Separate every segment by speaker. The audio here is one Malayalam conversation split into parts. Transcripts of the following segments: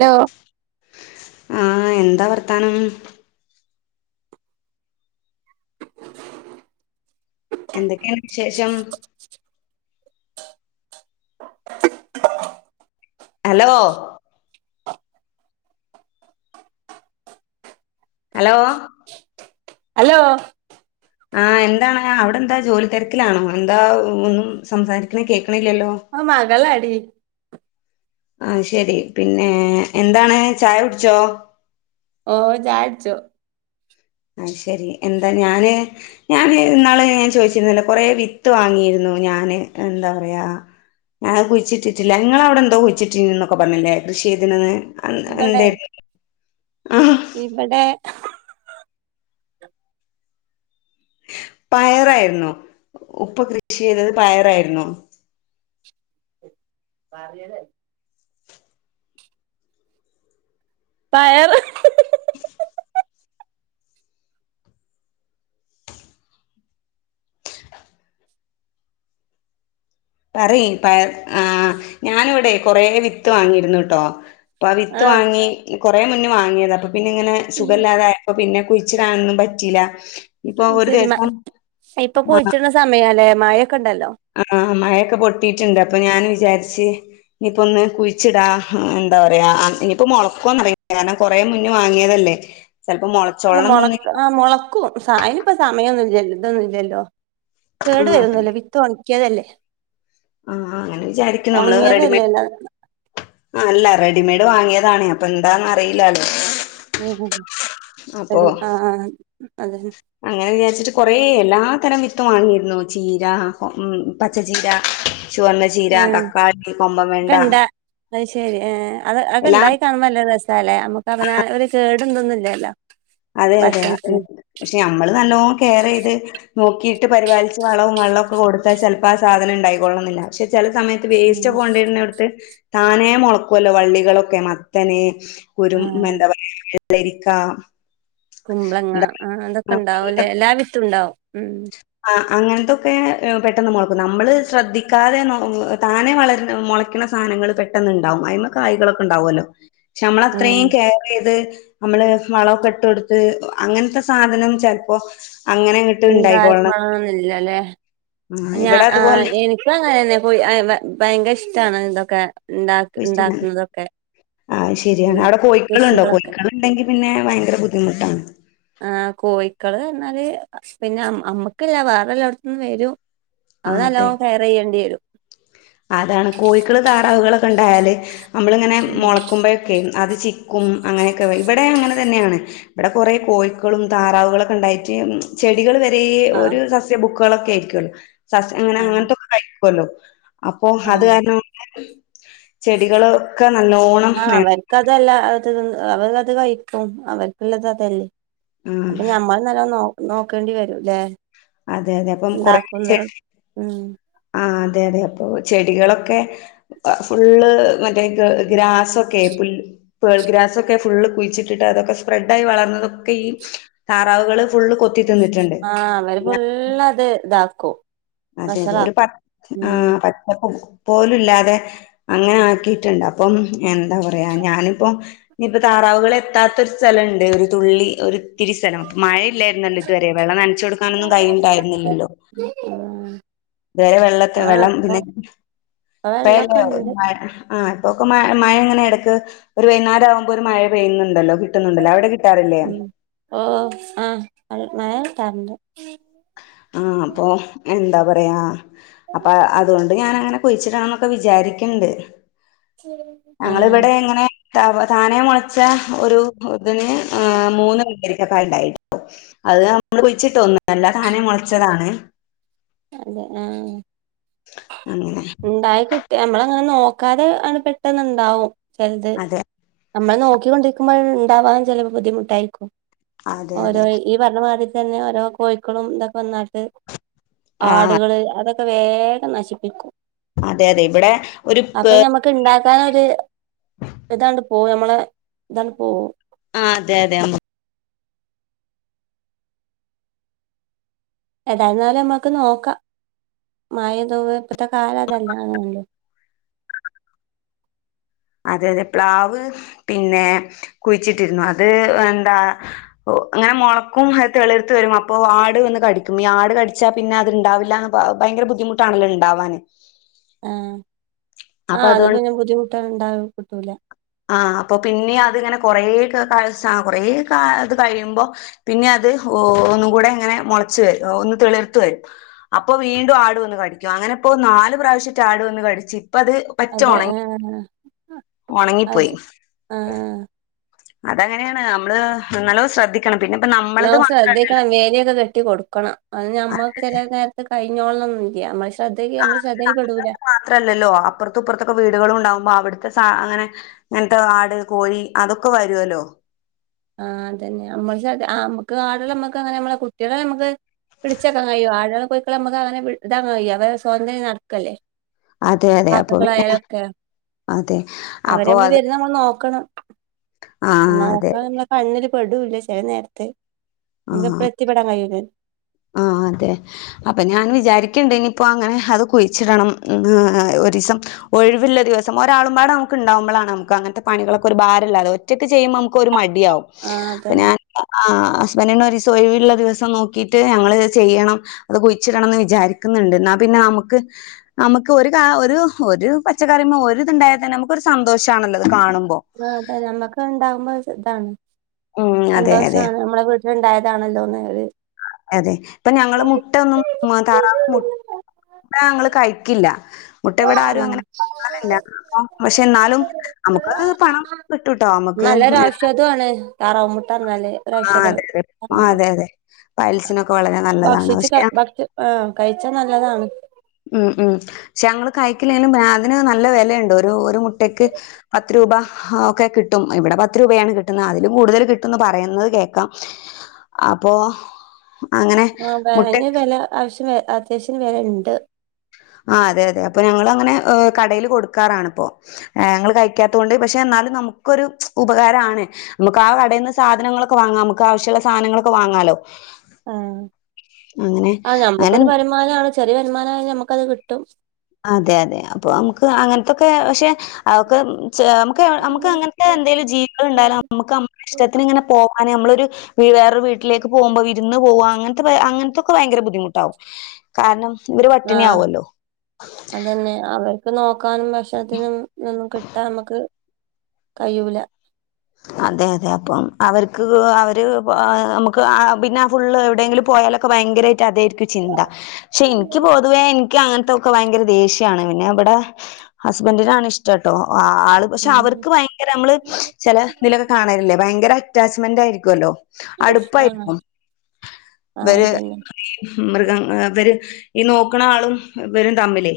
Speaker 1: ലോ
Speaker 2: ആഹ് എന്താ വർത്താനം? എന്തൊക്കെണ് വിശേഷം? ഹലോ ഹലോ
Speaker 1: ഹലോ
Speaker 2: ആഹ് എന്താണ് അവിടെ എന്താ ജോലിതിരക്കിലാണോ എന്താ ഒന്നും സംസാരിക്കണേകേക്ക്ണില്ലല്ലോ?
Speaker 1: അത് മകളാടി.
Speaker 2: ആഹ് ശെരി പിന്നെ എന്താണ് ചായ കുട്ച്ചോ?
Speaker 1: ഓഹ് ചായുട്ച്ചു.
Speaker 2: ആഹ് ശെരി എന്താ ഞാന് ഞാൻ ഇന്നാൾ ഞാൻ ചോദിച്ചിരുന്നല്ലേ കുറേ വിത്ത് വാങ്ങിയിരുന്നു ഞാൻ എന്താ പറയാ ഞാൻ അത് കുഴിച്ചിട്ടിട്ടില്ല നിങ്ങൾ അവിടെ എന്തോ കുഴിച്ചിട്ടിന്നക്കെ പറഞ്ഞില്ലേ കൃഷി ചെയ്ത്ണത് അന്ത്‌ എന്തയ്നു ആഹ് ആഹ്
Speaker 1: ഇവടെ
Speaker 2: പയറായിരുന്നു. ഉപ്പ കൃഷി ചെയ്തത് പയറായിരുന്നു.
Speaker 1: പറെലയ് പയറ്
Speaker 2: പറി പയറ് ആഹ് ഞാനിവിടെ കൊറെ വിത്ത് വാങ്ങിയിരുന്നുട്ടോ. പ്പോ
Speaker 1: ആ
Speaker 2: വിത്ത് വാങ്ങി കുറേ മുന്നേ വാങ്ങിയതാ അപ്പോ പിന്നെ ഇങ്ങനെ
Speaker 1: ഉം
Speaker 2: സുഖമില്ലാതായപ്പോൾ പിന്നെ കുയ്ച്ച് കുഴിച്ചിടാനൊന്നുംപറ്റില്ല. ഇപ്പൊ ഒരു ദിവസം
Speaker 1: സമയാല്ലേ മഴക്കെണ്ടല്ലോ?
Speaker 2: ആഹ് ആഹ് മഴയൊക്കെ പൊട്ടിട്ട്ണ്ട് അപ്പൊ ഞാൻ വിചാരിച്ച് ഇനിയിപ്പോന്ന് കുഴിച്ചിടാം. എന്താ പറയാ ഇനിയിപ്പോ മുളക്കുവോന്നറിയില്ല. കാരണം കുറെേ മുന്നേ വാങ്ങിയതല്ലേ? ചിലപ്പംമൊളകൂ
Speaker 1: അല്ല മോളക്ക ആഹ് മോളക്കും സ അയിന് പ്പോ സമയന്നും ഇല്യല്ലോ ഇതൊന്നും ഇല്യല്ലോ?
Speaker 2: ആ
Speaker 1: കേടു വരുമൊന്നു ഇല്ല. വിത്ത് ഒണക്കിയതല്ലേ?
Speaker 2: ആഹ് അങ്ങനെ വിചാരിക്കും നമ്മള് റെഡിമ
Speaker 1: [unintelligible]
Speaker 2: ആ അല്ല റെഡിമെയ്ഡ് വാങ്ങിയതാണേ അപ്പൊ എന്താന്നന്ന് അറിയില്ലാല്ലോ.
Speaker 1: ഉംഅ ആ ആ അതെ-
Speaker 2: അങ്ങനെ വിചാരിച്ചിട്ട് കൊറെ എല്ലാ തരം വിത്ത് വാങ്ങിയിരുന്നു ചീര, ഉം പച്ചചീര ചുവന്ന ചീര,
Speaker 1: ആ
Speaker 2: തക്കാളി, കൊമ്പൻ വെണ്ട
Speaker 1: ഇപ്പണ്ടാ അത് ശരി അത് അതെക്കെ
Speaker 2: എല്ലാം
Speaker 1: ഉണ്ടായി കാണുമ്പം അല്ലേ ര ല്ലേ നമുക്ക് അവന ഒരു കേട് ഒന്നുമില്ലല്ലോ.
Speaker 2: അതെ അതെ പക്ഷെ നമ്മള് നല്ലോണം കെയർ ചെയ്ത് നോക്കിയിട്ട് പരിപാലിച്ച് വളവും വെള്ളമൊക്കെ കൊടുത്താൽ ചിലപ്പോ ആ സാധനം ഉണ്ടായി കൊള്ളുന്നില്ല പക്ഷെ ചില സമയത്ത് വെയ്സ്റ്റ്
Speaker 1: ഉം
Speaker 2: ഒക്കെ കൊണ്ടിരുന്നടുത്ത താനേ മുളക്കല്ലോ വള്ളികളൊക്കെ മത്തനെ കുരു
Speaker 1: ആ
Speaker 2: എന്താ പറയാ വെള്ളരിക്ക
Speaker 1: കുമ്പളങ്ങ ആ അതൊക്കെ
Speaker 2: എന്താ
Speaker 1: ഉണ്ടാവുംല്ലേ എല്ലാ വിത്തും ഉണ്ടാവും ഉ
Speaker 2: ആ അങ്ങനത്തൊക്കെ പെട്ടെന്ന് മുളക്കും നമ്മള് ശ്രദ്ധിക്കാതെ താനെ വളര മുളക്കണ സാധനങ്ങൾ പെട്ടെന്ന് ഉണ്ടാവും അതി്മ കായകളൊക്കെ ഉണ്ടാവുമല്ലോ പക്ഷെ നമ്മള്
Speaker 1: ആഹ്
Speaker 2: അത്രയും കെയർ ചെയ്ത് നമ്മള് വളമൊക്കെ ഇട്ട് കൊടുത്ത് അങ്ങനത്തെ സാധനം ചിലപ്പോ അങ്ങനെ
Speaker 1: ഉണ്ടായ്ക്കോളമാന്നില്ലല്ലേ
Speaker 2: ആഹ്
Speaker 1: ഞാ
Speaker 2: ഇവിടെ
Speaker 1: ആ
Speaker 2: അതുപോലെ
Speaker 1: എനിക്ക് [unintelligible] ഇങ്ങനെ അങ്ങനെന്നെ പോയി ഭയങ്കര ഇഷ്ടമാണ് ഇന്തൊക്കെ ഇണ്ടാക്കുന്നതൊക്കെ
Speaker 2: ആഹ ശരിയാണ് അവിടെ കോഴിക്കളുണ്ടോ
Speaker 1: കൃഷികളൊക്കെ
Speaker 2: കോഴിക്കള് ഉണ്ടെങ്കി പിന്നെ ഭയങ്കര ബുദ്ധിമുട്ടാണ്
Speaker 1: ആ കോഴിക്കള് പറഞ്ഞാല് പിന്നഞമ്മക്കില്ല വേറെല്ല അവിടത്തന്നന്ന് വരും അത്
Speaker 2: ആഹ് അതെ.
Speaker 1: നല്ലോണം കെയർ ചെയ്യേണ്ടി വരും
Speaker 2: അതാണ് കോഴക്കള് താറാവുകളൾക്കെ ഉണ്ടായാല് നമ്മളിങ്ങനെ
Speaker 1: ഉം
Speaker 2: മുളക്കുമ്പോഴ അത് ചിക്കും അങ്ങനെയൊക്കെ ഇവിടെ അങ്ങനെ തന്നെയാണ് ഇവിടെ കൊറെേ കോഴിക്കളും താറാവുകളൊക്കെ ഉണ്ടായിട്ട് ചെടികൾ വരെ
Speaker 1: ആഹ്
Speaker 2: ഒരു സസ്യ ബുക്കുകളൊക്കെ ആയിരിക്കല്ലോ സസ്യ അങ്ങനെ
Speaker 1: ആഹ്
Speaker 2: അങ്ങനത്തൊക്കെ കഴിക്കുമല്ലോ അപ്പോ അത്
Speaker 1: ആഹ്
Speaker 2: കാരണ ചെടികളൊക്കെ നല്ലോണം
Speaker 1: ആഹ
Speaker 2: നേ-
Speaker 1: അവർക്കതല്ല അത് അവർ അത് കഴിക്കും അവർക്കുള്ളത് അതല്ലേ അപ്പൊ ഞമ്മൾ നല്ലോ നോ നോക്കേണ്ടി വരുംല്ലെ
Speaker 2: അതെ അതെ അപ്പം കൊറ
Speaker 1: കൊന്നര ഉം
Speaker 2: ആ അതെ അതെ അപ്പൊ ചെടികളൊക്കെ ഫുള്ള് മറ്റേ ഗ്രാസ്സൊക്കെ പുല്ല് പേൾഗ്രാസൊക്കെ ഫുള് കുഴിച്ചിട്ടിട്ട് അതൊക്കെ സ്പ്രെഡ് ആയി വളർന്നതൊക്കെ ഈ താറാവുകള് ഫുള്ള് കൊത്തിതിന്നട്ട്
Speaker 1: ആഹ അവര് ഫുള്ള് അത് ഇതാക്കും
Speaker 2: അതെ അതെ ഒരു പ
Speaker 1: വഷളാക്കും ഉം
Speaker 2: ആഹ പച്ചപ്പ പോലുംല്ലാതെ അങ്ങനെ ആക്കിയിട്ടുണ്ട് അപ്പം എന്താ പറയാ ഞാനിപ്പോം ഇനിയിപ്പോ താറാവുകളൾ എത്താത്ത ഒരു സ്ഥലണ്ട് ഒരു തുള്ളി ഒരു ഇത്തിരി സ്ഥലം അപ്പ മഴയില്ലായിരുന്നല്ലോ ഇതുവരെ വെള്ള നനച്ചു കൊടുക്കാനൊന്ന കൈയിണ്ടായിരുന്നല്ലോ
Speaker 1: ഉ
Speaker 2: ഇത് വരെ വെള്ളത്തി വെള്ളം പിന്നെ
Speaker 1: ഇപ്പൊ വെള്ളൊക്കെ ഇണ്ട്
Speaker 2: ഇപ്പല്ലഴ ആഹ് ഇപ്പൊക്ക മഴ എങ്ങനെ ഇടക്ക് ഒരു വൈകുന്നരം ആകുമ്പോ ഒരു മഴ പെയ്യുന്നുണ്ടല്ലോ കിട്ടുന്നുണ്ടല്ലോ അവിടെ കിട്ട
Speaker 1: ഓ ആഹ് മയട്ടാറുണ്ട്
Speaker 2: ആഹ് അപ്പൊ എന്താ പറയാ അപ്പ അതുകൊണ്ട് ഞാനങ്ങനെ കുഴിച്ചിടണന്നൊക്കെ വിചാരിക്കണ്ട്
Speaker 1: ആഹ്
Speaker 2: ഞങ്ങളിവിടെ ഇങ്ങനെ ത താനെ മുളച്ച ഒരു ഇതിന് മൂന്ന് [unintelligible] ഒറ്റക്കായിണ്ടായിണ് അത് നമ്മള് കുഴിച്ചിട്ടൊന്നല്ല താനെ മുൾ
Speaker 1: അതെ ആ
Speaker 2: അങ്ങനെ
Speaker 1: ഇണ്ടായി കി നമ്മളങ്ങനെ നോക്കാതെ അത് പെട്ടെന്നുണ്ടാവും ചെലത്
Speaker 2: അതെ
Speaker 1: നമ്മൾ നോക്കിക്കൊണ്ടിരിക്കുമ്പോൾ ഉണ്ടാവാൻ ചില ബുദ്ധിമുട്ടായിരിക്കും
Speaker 2: അതെ
Speaker 1: ഓരോ
Speaker 2: അതെ
Speaker 1: ഈ പറഞ്ഞ മാതിര്തന്നെ ഓരോ കോഴിക്കളും ഇതൊക്കെ വന്നിട്ട്
Speaker 2: ആ
Speaker 1: ആടുകള് അതൊ ക്കെ വേഗം നശിപ്പിക്കും
Speaker 2: അതെ അതെ ഇവിടെ ഒരു പേ
Speaker 1: ക്ക ഉണ്ടാക്കാനൊരു ഇതണ്ട് പോകും നമ്മളെ ഇതാണ്ട് പോവും
Speaker 2: ആ അതെ അതെ അമ്
Speaker 1: ഏതായിന്നാലും നമ്മുക്ക് നോക്കാം മഴ തോവ ഇപ്പത്തെ കാലം അതല്ല ആണല്ലോ
Speaker 2: അതെ അതെ പ്ലാവ് പിന്നെ കുഴിച്ചിട്ടിരുന്നു അത് എന്താ ഓ അങ്ങനെ മുളക്കും തെളിർത്ത് വരും അപ്പോ ആട് വന്ന് കടിക്കും ഈ ആട് കടിച്ചാൽ പിന്നെ അത്ണ്ടാവില്ല ഭയങ്കര ബുദ്ധിമുട്ടാണല്ലോ ഇണ്ടാവാന്
Speaker 1: ആഹ്
Speaker 2: അപ്പൊ
Speaker 1: ആഹ് അതപ്പോ
Speaker 2: അതുകൊണ്ട്
Speaker 1: പിന്നെ ബുദ്ധിമുട്ടാണ് ഇണ്ട കിട്ടൂല
Speaker 2: ആഹ് അപ്പൊ പിന്നെ അതിങ്ങനെ കൊറേ കാല കൊറേ ഇത് കഴിയുമ്പോ പിന്നെ അത് ഒന്ന് കൂടെ ഇങ്ങനെ മുളച്ച് വരും ഒന്ന് തെളിർത്ത വരും അപ്പൊ വീണ്ടും ആടു വന്ന് കടിക്കും അങ്ങനെപ്പോ നാല് പ്രാവശ്യട്ട് ആട് വന്ന് കടിച്ചു ഇപ്പ അത് പറ്റെ
Speaker 1: അതെ
Speaker 2: ഉണങ്ങി
Speaker 1: ആഹ് അത്
Speaker 2: ഉണങ്ങിപ്പോയി
Speaker 1: ശെ ആഹ് ആ
Speaker 2: അതങ്ങനെയാണ് നമ്മള് നല്ലോ ശ്രദ്ധി ക്കണം പിന്നെ നമ്മ
Speaker 1: ല്ലോം ശ്രദ്ധിക്കണം വേലി ഒക്കെ കെട്ടി കൊട് - ക്കണം അത് ഞമ്മക്ക് ചില നേരത്ത് കഴിഞ്ഞോളണന്നില്ല നമ്മള് ശ്രദ്ധക്ക് നമ്മള് ശ്രദ്ധയിൽ പെടുല
Speaker 2: ത്രല്ലല്ലോ അപ്പുറത്തപ്പുറത്തൊക്കെ വീടുകളും ഉണ്ടാവുമ്പോ അവിടുത്തെ സ അങ്ങനെ- ഇങ്ങൻത്തെ ആട് കോഴി അതൊക്കെ വരുവല്ലോ
Speaker 1: ആഹ് അതന്നെ നമ്മള്ക്കത് ആ നമ്മക്ക് ആടളെ നമ്മക്ക് അങ്ങനെ നമ്മളെ കുട്ടികളെ നമ്മുക്ക് പിടിച്ചക്കാ കഴിയോ ആടളും കോഴിക്കള നമുക്ക് അങ്ങനെ ഇതാൻ കഴിയോ അവരെ സ്വാതന്ത്രയി നടക്കല്ലേ
Speaker 2: അതെ അതെ അപ്പൊ പിന്നെ
Speaker 1: കാക്കകളായാലൊക്കെ
Speaker 2: അതെ
Speaker 1: അവരെ നമ്മള് വരുന്ന നമ്മള് നോക്കണം
Speaker 2: ആഹ് അതെ
Speaker 1: മ്മ കണ്ണില് പെടൂല്ല ചില നേരത്തെ നമുക്ക് എപ്പഴ എത്തിപ്പെടാൻ കഴിയൂല്ല
Speaker 2: ആഹ് അതെ അപ്പൊ ഞാൻ വിചാരിക്കണ്ട് ഇനിയിപ്പോ അങ്ങനെ അത് കുഴിച്ചിടണം ഒരീസം ഒഴിവില്ല ദിവസം ഒരാളപാടെ നമുക്ക് ഉണ്ടാവുമ്പളാണ് നമുക്ക് അങ്ങനത്തെ പണികളൊക്കെ ഒരു ഭാരല്ലാതെ ഒറ്റക് ചെയ്യുമ്പോ നമുക്കൊരു മടിയാവും
Speaker 1: ആഹ്
Speaker 2: അപ
Speaker 1: അതന്നെ
Speaker 2: ഞാൻ ആഹ് പെണ്ണിനൊരീസം ഒഴിവുള്ള ദിവസം നോക്കിയിട്ട് ഞങ്ങളത് ചെയ്യണം അത് കുഴിച്ചിടണംന്ന് വിചാരിക്കുന്നുണ്ട് എന്നാ പിന്നെ നമുക്ക് നമുക്ക് ഒരു കാ ഒരു ഒരു പച്ചക്കറിമ്മ ഒരിതുണ്ടായ തന്നെ നമുക്കൊരു സന്തോഷാണല്ലോത് കാണുമ്പോ
Speaker 1: ആ അതെ നമ്മക്ക് ഉണ്ടാവുമ്പോ ഇതാണ്
Speaker 2: ഉം അതെ അതെ
Speaker 1: സന്തോഷാണ് നമ്മെളെ വീ ട്ടിലുണ്ടായതാണല്ലോന്ന് ഒര്
Speaker 2: അതെ, അതെ ഇപ്പൊ ഞങ്ങള് മുട്ടൊന്നും താറാവ് മു ട്ട ഞങ്ങള് കഴിക്കില്ല. മുട്ട ഇവിടെ ആരും
Speaker 1: ആഹ്
Speaker 2: അങ്ങനെ ല്ല അ പക്ഷെ എന്നാലും നമുക്ക് പണം കിട്ടൂട്ടോ നമ്മുക്ക്.
Speaker 1: ചതുവാണ് താറാവുമുട്ടറഞ്ഞാല്
Speaker 2: ആഹ്
Speaker 1: പ്രക്ഷത
Speaker 2: അതെ അതെ ആഹ്
Speaker 1: [unintelligible]
Speaker 2: അതെ അതെ പയൽസിനൊക്കെ വളരെ നല്ലതാണ്
Speaker 1: ഭക്ഷിച്ച
Speaker 2: പക്ഷെ
Speaker 1: ഭക്ഷ- ആ കഴിച്ചാ നല്ലതാണ്.
Speaker 2: ഉം, ഉം ഷെ ഞങ്ങള് കഴക്കലനും പിന്ന അതിന് നല്ല വെലയുണ്ട് ഒരു ഒരു മുട്ടക്ക് പത്ത് രൂപ. ഹാ ഒക്കെ കിട്ടും ഇവിടെ പത്ത് രൂപയാണ് കിട്ടുന്ന അതിലും കൂടുതൽ കിട്ടുംന്ന് പറയുന്നത് കേക്കാം. അപ്പോ അങ്ങനെ
Speaker 1: ആഹ്
Speaker 2: മുട്ടെ
Speaker 1: അതിന് വെല ആവശ്യം വ അത്യാവശ്യത്തിന് വേലെണ്ട്.
Speaker 2: ആ അതെ, അതെ അപ്പൊ ഞങ്ങളങ്ങനെ കടെല് കൊടുക്കാറാണ് പ്പോ. ഏ ഞങ്ങള് കഴിക്കാത്തോണ്ട് പക്ഷെ എന്നാലും നമുക്കൊരു ഉപകാരാണ്. നമുക്ക് ആ കടെന്ന് സാധനങ്ങളൊക്കെ വാങ്ങാം നമുക്ക് ആവശ്യുള്ള സാനങ്ങളൊക്കെ വാങ്ങാല്ലോ.
Speaker 1: ആഹ് ആ നമ്മുക്കൊരു
Speaker 2: അങ്ങനെ
Speaker 1: വരുമാനണ് ചെറിയ വരുമാനം ആ ഞമ്മുക്കത് കിട്ടും.
Speaker 2: അതെ, അതെ അപ്പൊ നമുക്ക് അങ്ങനത്തൊക്കെ പക്ഷെ അവൊക്ക് ചെ ഞ നമുക്ക് അങ്ങനത്തെ എന്തെലും ജീവികള്ഇണ്ടായാലും നമുക്ക് നമ്മ ഇഷ്ടത്തിനിങ്ങനെ പോകാന് നമ്മളൊരു വേറൊരു വീട്ടിലേക്ക് പോകുമ്പോ വിരുന്ന് പോവ അങ്ങനത്തെ അങ്ങനത്തൊക്കെ ഭയങ്കര ബുദ്ധിമുട്ടാവും. കാരണം ഇവര് പട്ടിണി
Speaker 1: ആഹ്
Speaker 2: ആവല്ലോ.
Speaker 1: അതന്നെ അവർക്ക് നോക്കാനും ഭക്ഷണത്തിനും ഒന്നും കിട്ടാ നമുക്ക് കയ്യൂല.
Speaker 2: അതെ, അതെ അപ്പം അവര്ക്ക് അവര് നമുക്ക് ആഹ് പിന്നെ ഫുള്ള് എവിടെങ്കിലും പോയാലും ക്കെ ഭയങ്കരായിട്ട് അതായിരിക്കും ചിന്ത പക്ഷെ ൻക്ക് പൊതുവെ എൻ ക്യങ്ങൻത്തൊക്കെ ഭയങ്കര ദേഷ്യാണ് പിന്നെ വിടെ ഹസ്ബന്റിനാണിഷ്ടട്ടോ ആള് പക്ഷെ
Speaker 1: ഉം
Speaker 2: അവർക്ക് ഭയങ്കര മ്മള് തിലൊക്കെ കാണലില്ലേ ഭയങ്കര അറ്റാച്ച്മെന്റ് ആയിരിക്കൊല്ലോ
Speaker 1: ആഹ്
Speaker 2: അടുപ്പായിരിക്കും.
Speaker 1: ആഹ്
Speaker 2: വര്
Speaker 1: അതന്നെ
Speaker 2: മൃഗങ്ങ വര് ഈ നോക്ക്ണാളും വരും തമ്മിലേ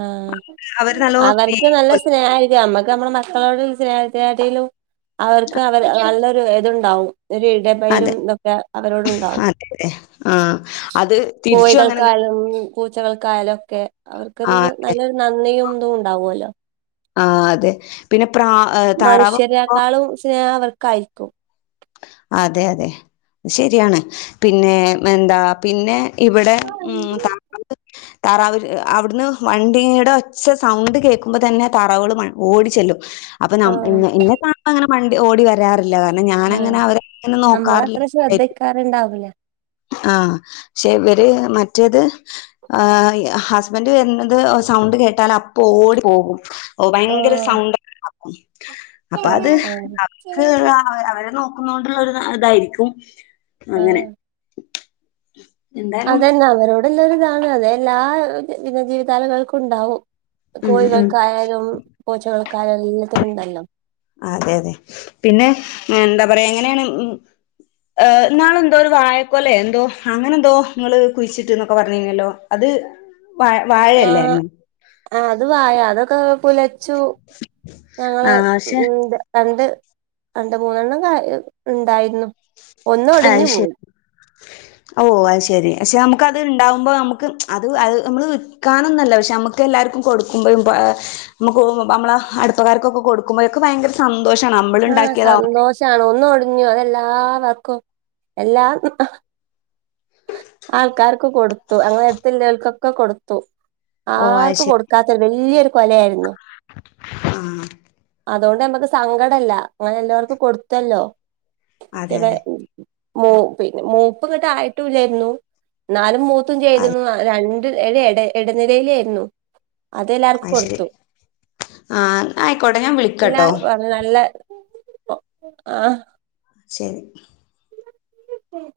Speaker 1: ആഹ്
Speaker 2: അവര് നല്ലോ
Speaker 1: അവർക്ക് നല്ല
Speaker 2: സ്നേഹിക്കുമല്ലോ
Speaker 1: സ്നേഹായിരിക്കും നമ്മക്ക് നമ്മളെ മക്കളോട് സ്നേഹത്താട്ടിലും അവർക്ക് അവര് നല്ലൊരു ഇതുണ്ടാവും. ഒരു ഇടപയലും
Speaker 2: അതെ
Speaker 1: തൊക്കെ അവരോടുണ്ടാവും.
Speaker 2: അതെ അതെ ആ അത് തിരിച്ചും അങ്ങനെ തന്നെ.
Speaker 1: കോയികൾക്കാലും പൂച്ചകൾക്കായാലൊക്കെ അവർക്കൊരു
Speaker 2: ആ
Speaker 1: നല്ലൊരു നന്ദിയും ഇതുംണ്ടാവല്ലോ.
Speaker 2: ആഹ് അതെ പിന്നെ പ്രാ താറാവ് ഇപ്പോ
Speaker 1: ക്കാളും സ്നേഹവർക്കായിരിക്കും.
Speaker 2: അതെ, അതെ ശരിയാണ് പിന്നെ എന്താ പിന്നെ ഇവിടെ ഉം [unintelligible] തറാവര് അവിടുന്ന് വണ്ടിയുടെ ഒച്ച സൗണ്ട് കേക്കുമ്പ തന്നെ താറവാള് മ ഓടിച്ചെല്ലും. അപ്പൊ നം
Speaker 1: ആഹ്
Speaker 2: ഇന്നെ, ഇന്നെ കാണുമ്പങ്ങനെ മണ്ടി ഓടി വരാറില്ല കാരണം ഞാനങ്ങനെ അവരെങ്ങനെ നോക്കാറില്ല.
Speaker 1: കറിണ്ടാവൂല്ലേ.
Speaker 2: ആഹ് പക്ഷെ ഇവര് മറ്റേത് ആഹ് ഹസ്ബന്റ് വര്ണത് സൗണ്ട് കേട്ടാലപ്പ ഓടി പോകും. ഓ ഭയങ്കര
Speaker 1: ഓഹ്
Speaker 2: സൗണ്ട്ണ്ടാക്കും അപ്പത്
Speaker 1: ആഹ് ആഹ്
Speaker 2: അവർക്ക് അവരെ നോ ന്നൊണ്ടുള്ളരു ഇതായിരിക്കും അങ്ങനെ
Speaker 1: ആഹ്
Speaker 2: എന്തായാലും
Speaker 1: അതെന്നെ അവരോട്ല്ലൊരിതാണ് അതെല്ലാ വിധ ജീവിതാലകൾക്കുണ്ടാവും.
Speaker 2: ഉം ഉം
Speaker 1: കോഴികൾക്കായാലും. പോച്ചകൾക്കായാലും. എല്ലത്തിലുണ്ടല്ലോ
Speaker 2: അതെ അതെ പിന്നെ എന്താ പറയാ എങ്ങനേണ് ഉം. ന്നാളെന്തോരു വായക്കൊല എന്തോ അങ്ങനെന്തോ ങ്ങള് കുഴിച്ചിട്ട് ന്നൊക്കെ പർഞ്ഞീനല്ലോ? അത് വാ
Speaker 1: ആഹ്
Speaker 2: വാഴയല്ലായിർന്ന.
Speaker 1: ആഹ് അത് വായ അതൊക്കെ കുല ച്ചു ഞങ്ങള്
Speaker 2: ആഹ് പക്ഷെ
Speaker 1: ഉം രണ്ട്. രണ്ട് മൂന്നെണ്ണം ക ണ്ടായിരുന്നു.
Speaker 2: അയ് ശരി. ഓ അത് ശരി പക്ഷെ നമുക്കത് ണ്ടാവുമ്പോ നമുക്ക് അത് അത് നമ്മള് വിൽക്കാനൊന്നല്ല പക്ഷെ നമുക്ക് ക്കെല്ലാർക്കും കൊടുക്കുമ്പോ നമുക്ക് നമ്മള അടുപ്പക്കാർക്കൊക്കെ കൊടുക്കുമ്പോ ക്ക് ഭയങ്കര സന്തോഷാണ് നമ്മള്ണ്ടാക്കിയതാവു
Speaker 1: ണ് ഒന്നൊടിഞ്ഞു അതെല്ലാവർക്കും. എല്ലാ ആൾക്കാർക്ക് കൊടുത്തു ങ്ങങ്ങളെ എട്ത്ത്ല്ലോൽക്കൊക്കെ കൊടുത്തു.
Speaker 2: ഓ
Speaker 1: ആർക്ക് കൊടുത്ത കാത്തൊരു വല്യോരു കൊലയായിരുന്നു.
Speaker 2: ആഹ്
Speaker 1: അതോണ്ട് നമ്മക്ക് സങ്കടല്ല ങ്ങനെല്ലാർക്കും കൊടുത്തല്ലോ?
Speaker 2: അതെ അതെ
Speaker 1: മൂ പിന്നെ മൂപ്പ്ങ്ങട്ട് ആയിട്ടു ഇല്ലായിരുന്നു ന്നാലും മൂത്തും
Speaker 2: അത്
Speaker 1: ചെയ്തിരുന്നു. രണ്ട് ഒരു ഇടനിലേലേയ്ർന്നു. അതെല്ലാർക്കും
Speaker 2: അത് ശരി
Speaker 1: കൊടുത്തു.
Speaker 2: ആ ആയിക്കോട്ടെ ഞാൻ
Speaker 1: പിന്നാ
Speaker 2: വിളിക്കാട്ടോ
Speaker 1: നല്ല ആഹ്
Speaker 2: ശരി
Speaker 1: [inaudible]